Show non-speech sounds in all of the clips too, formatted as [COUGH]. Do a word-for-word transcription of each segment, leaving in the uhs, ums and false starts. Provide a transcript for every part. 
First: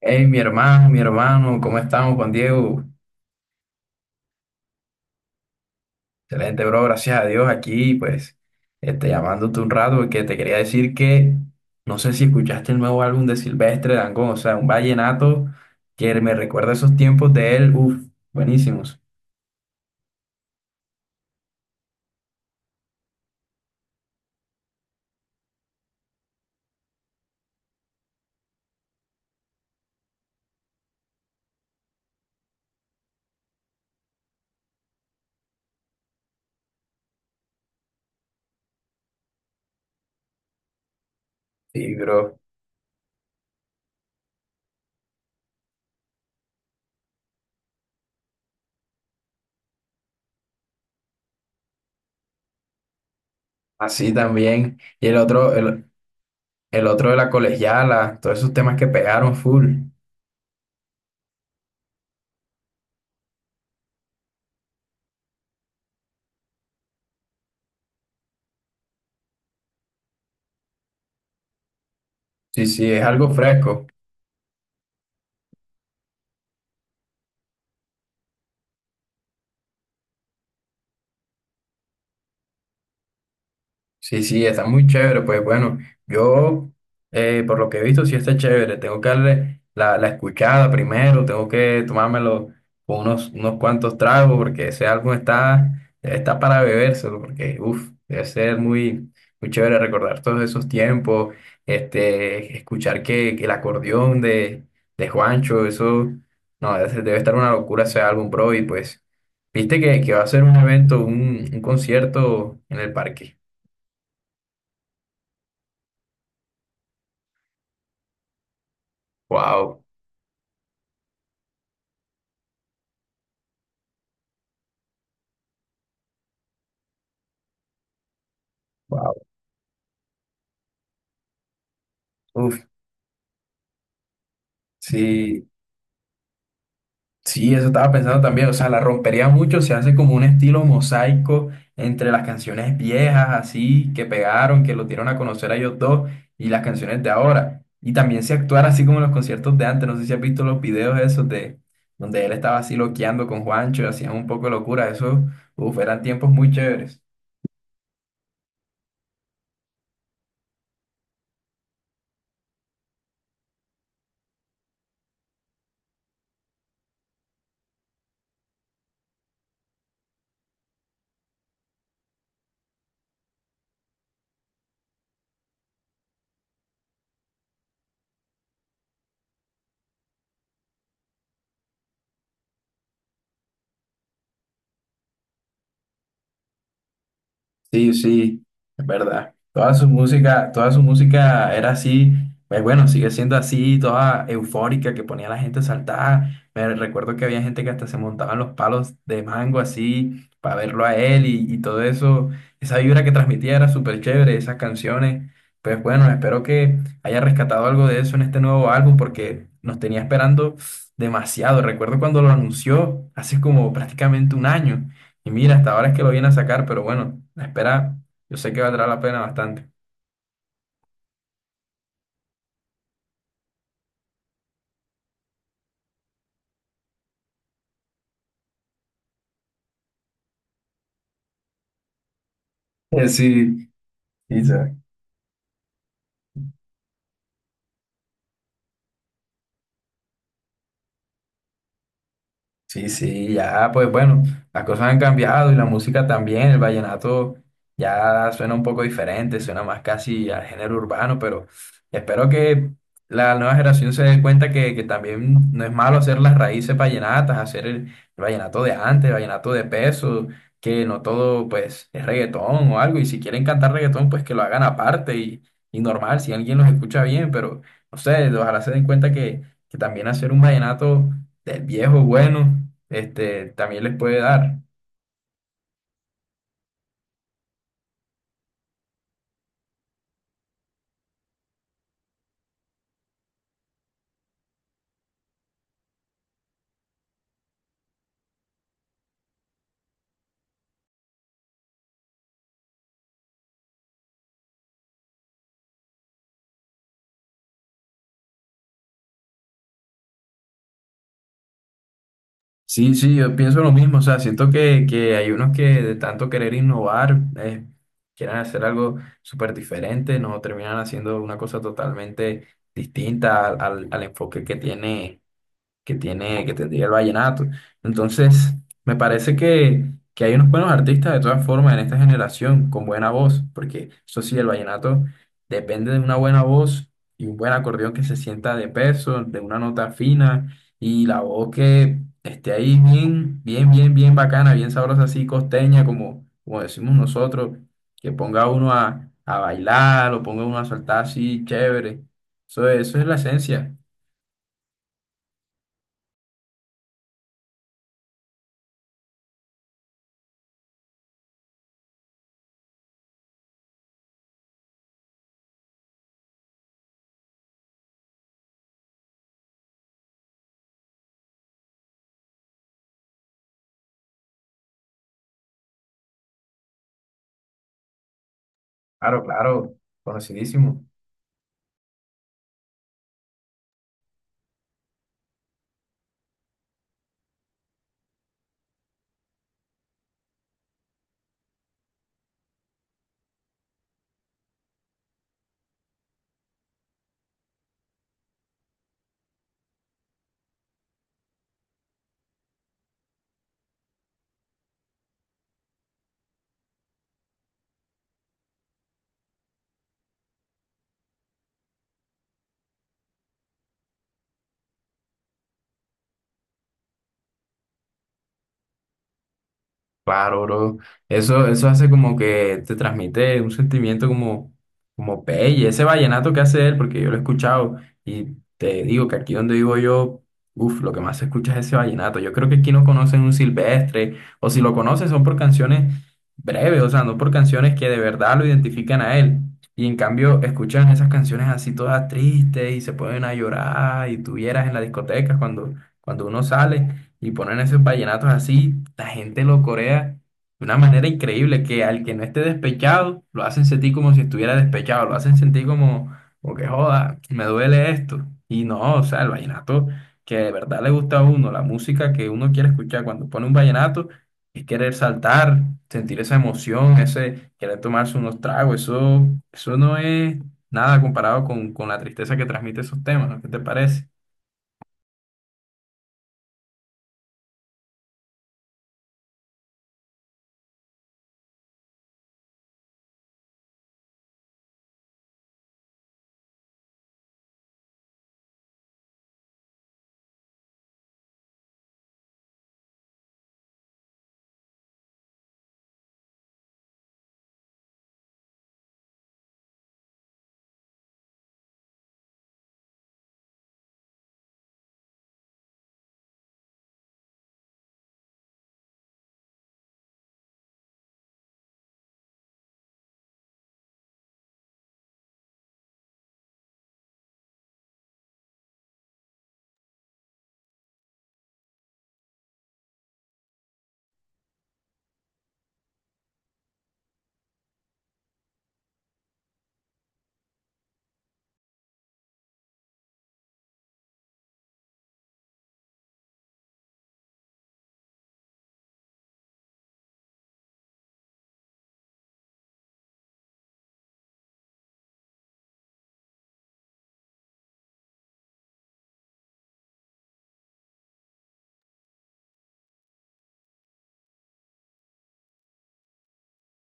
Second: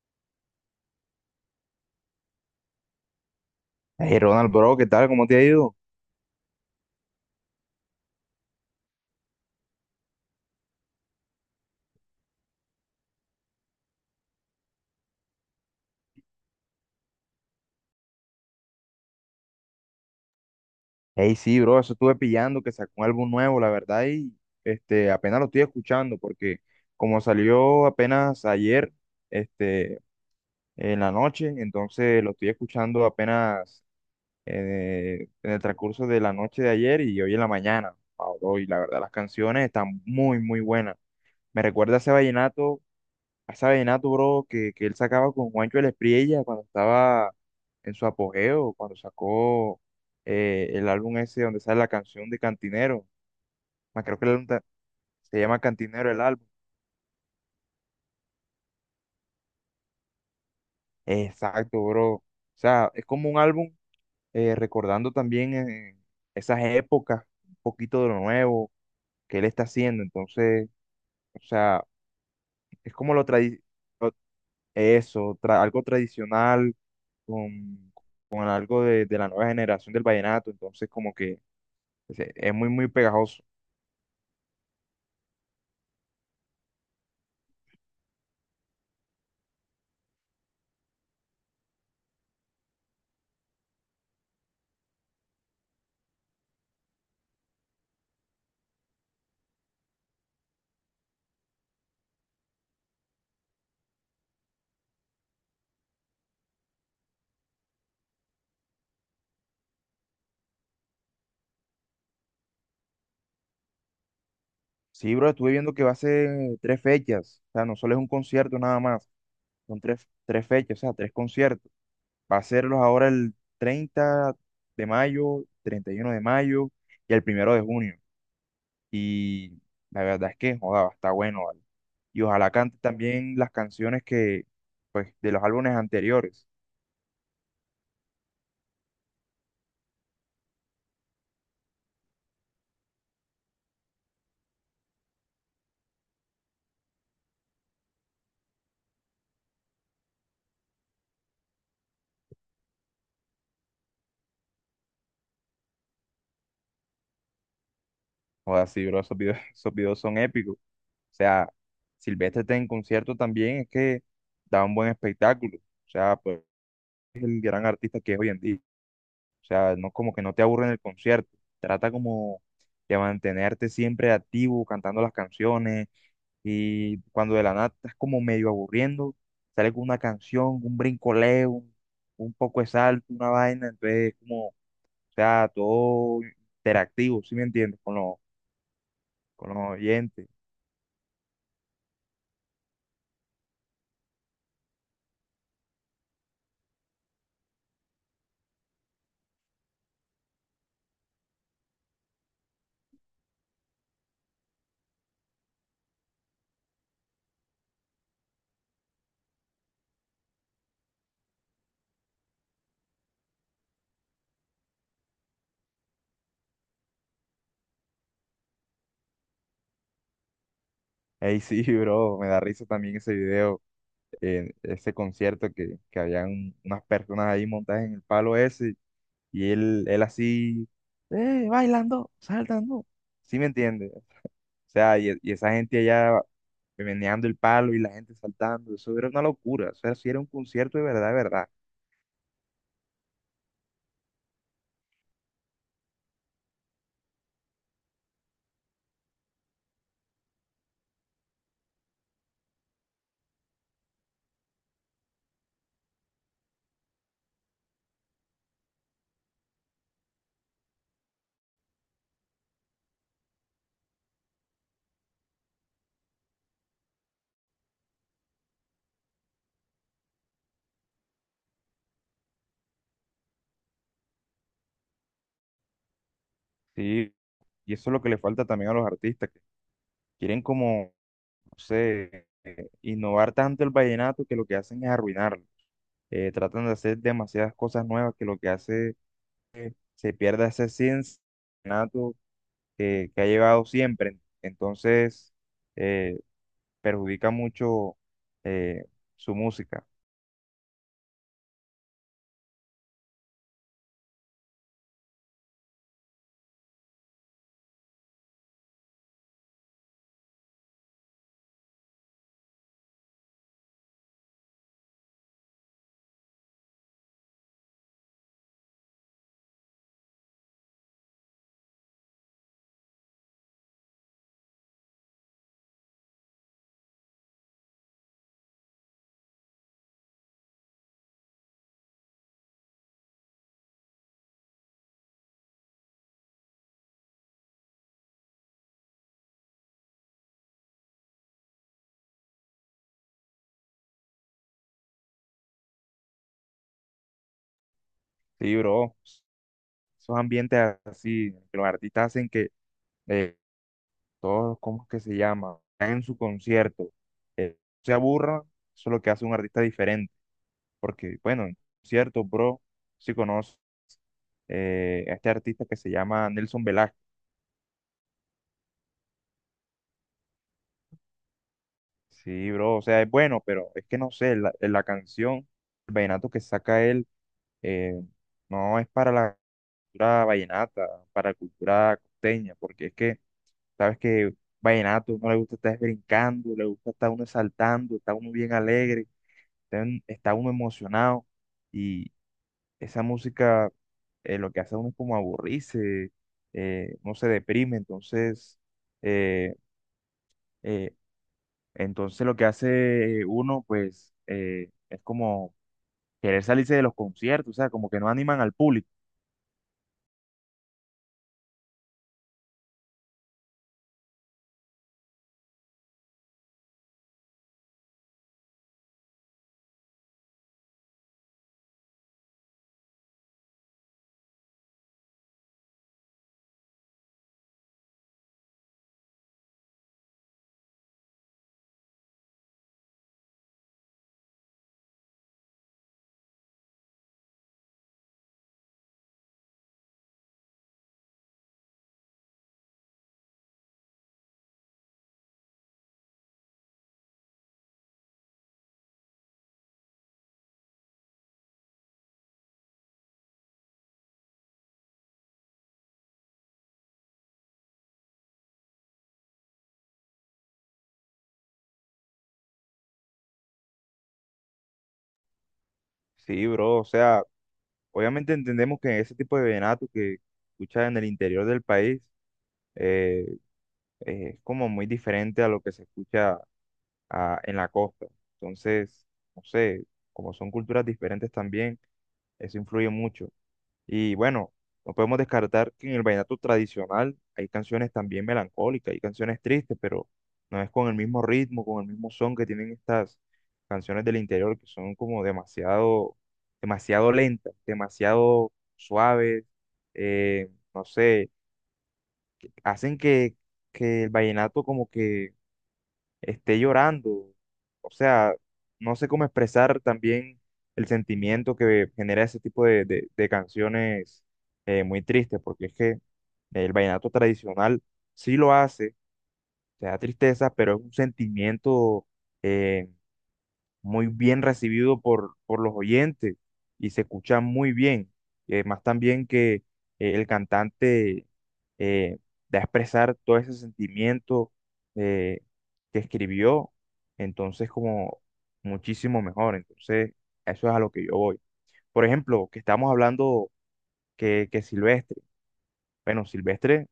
Hey, mi hermano, mi hermano, ¿cómo estamos, Juan Diego? Hey Ronald, bro, ¿qué tal? ¿Cómo te ha ido? Excelente, bro, gracias a Dios aquí, pues, este, llamándote un rato porque te quería decir que no sé si escuchaste el nuevo álbum de Silvestre Dangond, o sea, un vallenato que me recuerda esos tiempos de él, uff, buenísimos. Hey, sí, bro, eso estuve pillando que sacó un álbum nuevo, la verdad, y este, apenas lo estoy escuchando porque como salió apenas ayer, este, en la noche, entonces lo estoy escuchando apenas eh, en el transcurso de la noche de ayer y hoy en la mañana. Ah, bro, y la verdad, las canciones están muy, muy buenas. Me Sí, recuerda a ese bro, vallenato esa vallenato, bro, que, que él sacaba con Juancho el Espriella cuando estaba en su apogeo, cuando sacó eh, el álbum ese donde sale la canción de Cantinero. Más así creo que el álbum ta- también. Y el se otro, llama el, Cantinero el álbum. el otro de la colegiala, todos esos temas que pegaron full. Exacto, bro. O sea, es como un álbum eh, recordando también eh, esas épocas, un poquito de lo nuevo que él está haciendo. Entonces, o sea, Sí, sí, es es como lo algo tradicional, fresco. eso, tra- algo tradicional con, con algo de, de la nueva generación del vallenato, entonces como que es, es muy, muy pegajoso. Sí, sí, está muy chévere. Pues bueno, yo eh, por lo que he visto sí está chévere. Tengo que darle la, la escuchada primero, tengo que tomármelo con unos, unos cuantos tragos porque ese álbum está, está para bebérselo porque uff, debe ser muy, muy chévere recordar todos esos tiempos, este, escuchar que, que el acordeón de, de Juancho, eso, no, debe debe estar una locura ese álbum, bro. Y pues, viste que, que va a ser un evento, un un concierto en el parque. Sí, bro, estuve viendo que va a ser tres fechas, o sea, no solo es un concierto nada más, son Wow, tres, tres fechas, o sea, tres conciertos. Va a serlos ahora el treinta de mayo, treinta y uno de mayo y el primero de junio. wow. Y la verdad es que, joda, está bueno, ¿vale? Y ojalá Uf, cante también las canciones que, pues, de los sí, álbumes anteriores. sí, eso estaba pensando también. O sea, la rompería mucho, se hace como un estilo mosaico entre las canciones viejas, así, que pegaron, que los dieron a conocer a ellos dos, y las canciones de ahora. Y también se actuara así como en los conciertos de antes. No sé si has visto los videos esos de donde él estaba así loqueando con Juancho, hacían un poco de locura. Eso, uf, eran tiempos muy chéveres. Joda, sí, bro, esos videos, [LAUGHS] esos videos son épicos. O sea, Silvestre está en concierto también, es que da un buen espectáculo. O sea, pues es el gran artista que es hoy en día. O sea, no como que no te aburre en el concierto. Trata como de mantenerte siempre activo, cantando las canciones. Y cuando de la nada estás como medio aburriendo, sale con una canción, un brincoleo, un, un poco de salto, una vaina. Entonces, como, o sea, todo interactivo, ¿sí me entiendes? Sí, Con los, sí, es verdad. con los Toda su oyentes. música, toda su música era así, pues bueno, sigue siendo así, toda eufórica, que ponía a la gente a saltar. Me recuerdo que había gente que hasta se montaba en los palos de mango así, para verlo a él y, y todo eso. Esa vibra que transmitía era súper chévere, esas canciones. Pues bueno, espero que haya rescatado algo de eso en este nuevo álbum, porque nos tenía esperando demasiado. Recuerdo cuando lo anunció, hace como prácticamente un año. Y mira, hasta ahora es que lo viene a sacar, pero bueno, la espera, yo sé que valdrá la pena bastante. Ey, sí, [LAUGHS] bro, me da risa también ese video. En ese concierto que, que habían unas personas ahí montadas en el palo ese y él, él así, eh, bailando, saltando, Eh, ¿sí me Sí, entiendes? O sí, sí. sea, y, y esa gente allá meneando el palo y la gente saltando, eso era una locura, o sea, si era un concierto de verdad, de verdad. Sí, sí, ya, pues bueno, las cosas han cambiado y la música también, el vallenato ya suena un poco diferente, suena más casi al género urbano, pero espero que la nueva generación se dé cuenta que, que también no es malo hacer las raíces vallenatas, hacer el, el vallenato de antes, el vallenato de peso, que no todo pues es reggaetón o algo, y si quieren cantar reggaetón, pues que lo hagan aparte y, y normal, si alguien los escucha bien, pero no sé, ojalá se den cuenta que, que también hacer un vallenato del viejo bueno, este, también les puede dar. Sí, y eso es lo que le falta también a los artistas, que quieren como, no sé, eh, innovar tanto el vallenato que lo que hacen es arruinarlo. Eh, tratan de hacer demasiadas cosas nuevas que lo que hace se pierda ese cincinato que, que ha llevado siempre. Entonces, eh, perjudica mucho eh, su música. Sí, sí, yo pienso lo mismo, o sea, siento que, que hay unos que de tanto querer innovar, eh, quieren hacer algo súper diferente, no terminan haciendo una cosa totalmente distinta al, al- al enfoque que tiene. Que tiene, que tendría el vallenato. Entonces, me parece que, que hay unos buenos artistas de todas formas en esta generación con buena voz, porque eso sí, el vallenato depende de una buena voz y un buen acordeón que se sienta de peso, de una nota fina y la voz que esté ahí bien, bien, bien, bien bacana, bien sabrosa, así costeña, como, como decimos nosotros, que ponga a uno a, a bailar, o ponga a uno a saltar así, chévere. Eso, eso es la esencia. Sí, bro. Esos ambientes así, que los artistas hacen que eh, todos, ¿cómo es que se llama? En su concierto, eh, se aburra, eso es lo que hace un artista diferente. Porque, bueno, en concierto, bro, si conoce eh, a este artista que se llama Nelson Velázquez. Claro, claro, conocidísimo. Sí, bro, o sea, es bueno, pero es que no sé, la, eh, la canción, el vallenato que saca él, eh, no es para la cultura vallenata, para la cultura costeña, porque es que, sabes que vallenato no le gusta estar brincando, le gusta estar uno saltando, está uno bien alegre, está, un- está uno emocionado, y esa música eh, lo que hace a uno es como aburrirse, eh, uno se deprime, entonces, eh, eh, entonces lo que hace uno, pues, eh, es como querer salirse de los conciertos, o sea, como que no animan al público. Claro, bro. Eso, eso hace como que te transmite un sentimiento como, como pelle. Ese vallenato que hace él, porque yo lo he escuchado y te digo que aquí donde vivo yo, uff, lo que más se escucha es ese vallenato. Yo creo que aquí no conocen un silvestre, o si lo conocen son por canciones breves, o sea, no por canciones que de verdad lo identifican a él. Y en cambio escuchan esas canciones así todas tristes y se ponen a llorar y tuvieras en las discotecas cuando, cuando uno sale. Y ponen esos vallenatos así, la gente lo corea de una manera increíble, que al que no esté despechado, lo hacen sentir como si estuviera despechado, lo hacen sentir como, como que joda, me duele esto. Y no, o sea, el vallenato que de verdad le gusta a uno, la música que uno quiere escuchar cuando pone un vallenato, es querer saltar, sentir esa emoción, ese querer tomarse unos tragos, eso, eso no es nada comparado con, con la tristeza que transmite esos temas, ¿no? ¿Qué te parece? Sí, bro, o sea, obviamente entendemos que ese tipo de vallenato que escucha en el interior del país eh, eh, es como muy diferente a lo que se escucha ah, en la costa. Entonces, no sé, como son culturas diferentes también, eso influye mucho. Y bueno, no podemos descartar que en el vallenato tradicional hay canciones también melancólicas, hay canciones tristes, pero no es con el mismo ritmo, con el mismo son que tienen estas canciones del interior, que son como demasiado, demasiado lentas, demasiado suaves, eh, no sé, hacen que, que el vallenato como que esté llorando. O sea, no sé cómo expresar también el sentimiento que genera ese tipo de, de- de canciones eh, muy tristes, porque es que el vallenato tradicional sí lo hace, te da tristeza, pero es un sentimiento eh, muy bien recibido por, por los oyentes y se escucha muy bien. Y además también que eh, el cantante eh, da a expresar todo ese sentimiento eh, que escribió, entonces como muchísimo mejor. Entonces, eso es a lo que yo voy. Por ejemplo, que estamos hablando que, que Silvestre, bueno, Silvestre,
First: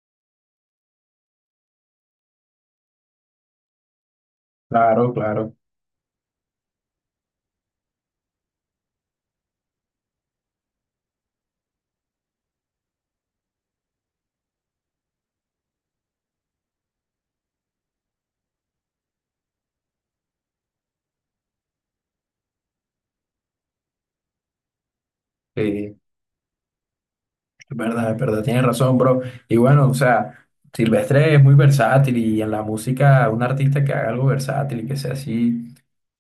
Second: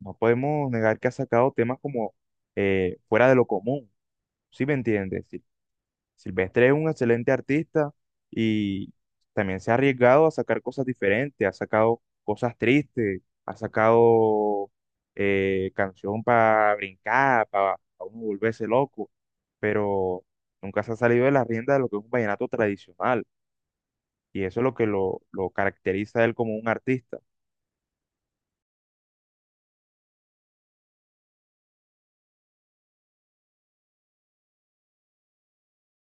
no podemos negar que ha sacado temas como eh, fuera de lo común, ¿sí me Claro, entiendes? claro. Silvestre es un excelente artista y también se ha arriesgado a sacar cosas diferentes, ha sacado cosas tristes, ha sacado eh, canción para brincar, para uno volverse loco, pero nunca se ha salido de la rienda de lo que es un vallenato tradicional y eso es lo que lo, lo caracteriza a él como un artista. Es verdad, es verdad, tienes razón, bro. Y bueno, o sea, Silvestre es muy versátil y en la música, un artista que haga algo versátil y que sea así,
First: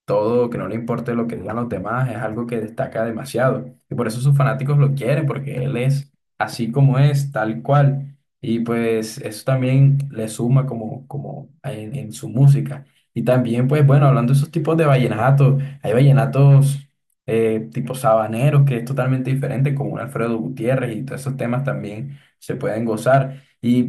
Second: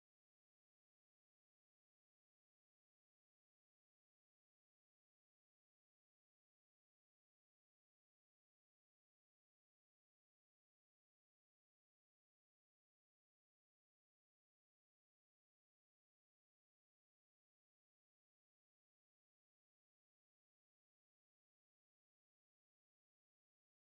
todo, que no le importe lo que digan los demás, es algo que destaca demasiado. Y por eso sus fanáticos lo quieren, porque él es así como es, tal cual. Y pues eso también le suma como, como en, en su música. Y también, pues bueno, hablando de esos tipos de vallenatos, hay vallenatos eh, tipo Sabanero, que es totalmente diferente, como un Alfredo Gutiérrez y todos esos temas también se pueden gozar. Y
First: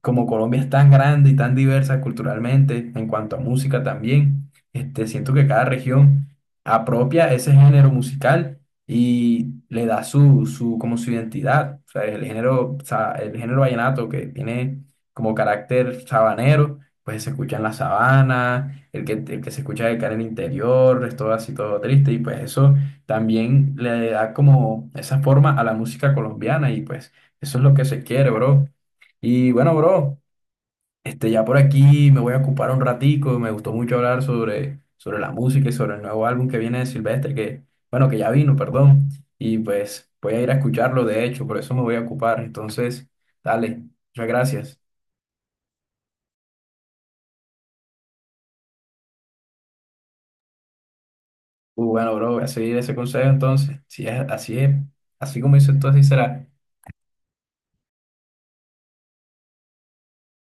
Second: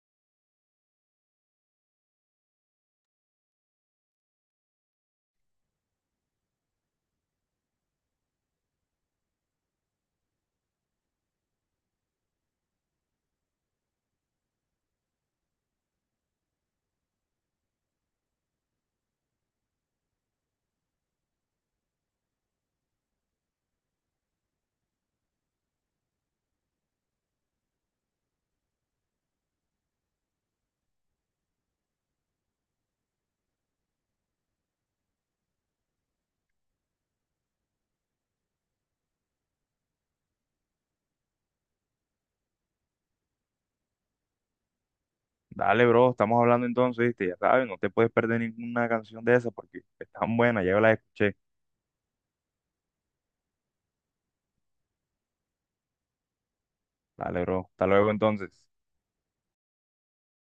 como Colombia es tan grande y tan diversa culturalmente, en cuanto a música también, este, siento que cada región apropia ese género musical y le da su, su, como su identidad. O sea, el género, sa- el género vallenato que tiene como carácter sabanero, pues se escucha en la sabana el que, el que se escucha de cara al interior, es todo así, todo triste, y pues eso también le da como esa forma a la música colombiana, y pues eso es lo que se quiere, bro. Y bueno, bro, este, ya por aquí me voy a ocupar un ratico, me gustó mucho hablar sobre, sobre la música y sobre el nuevo álbum que viene de Silvestre, que, bueno, que ya vino, perdón, y pues voy a ir a escucharlo, de hecho, por eso me voy a ocupar, entonces, dale, muchas gracias. Dale, bro, estamos hablando entonces, ¿viste? Ya sabes, no te puedes perder ninguna canción de esa porque es tan buena, ya la escuché. Uh, bueno, bro, voy a seguir ese consejo entonces. Si es así, es, así como dices tú, así será. Dale, bro, hasta luego entonces.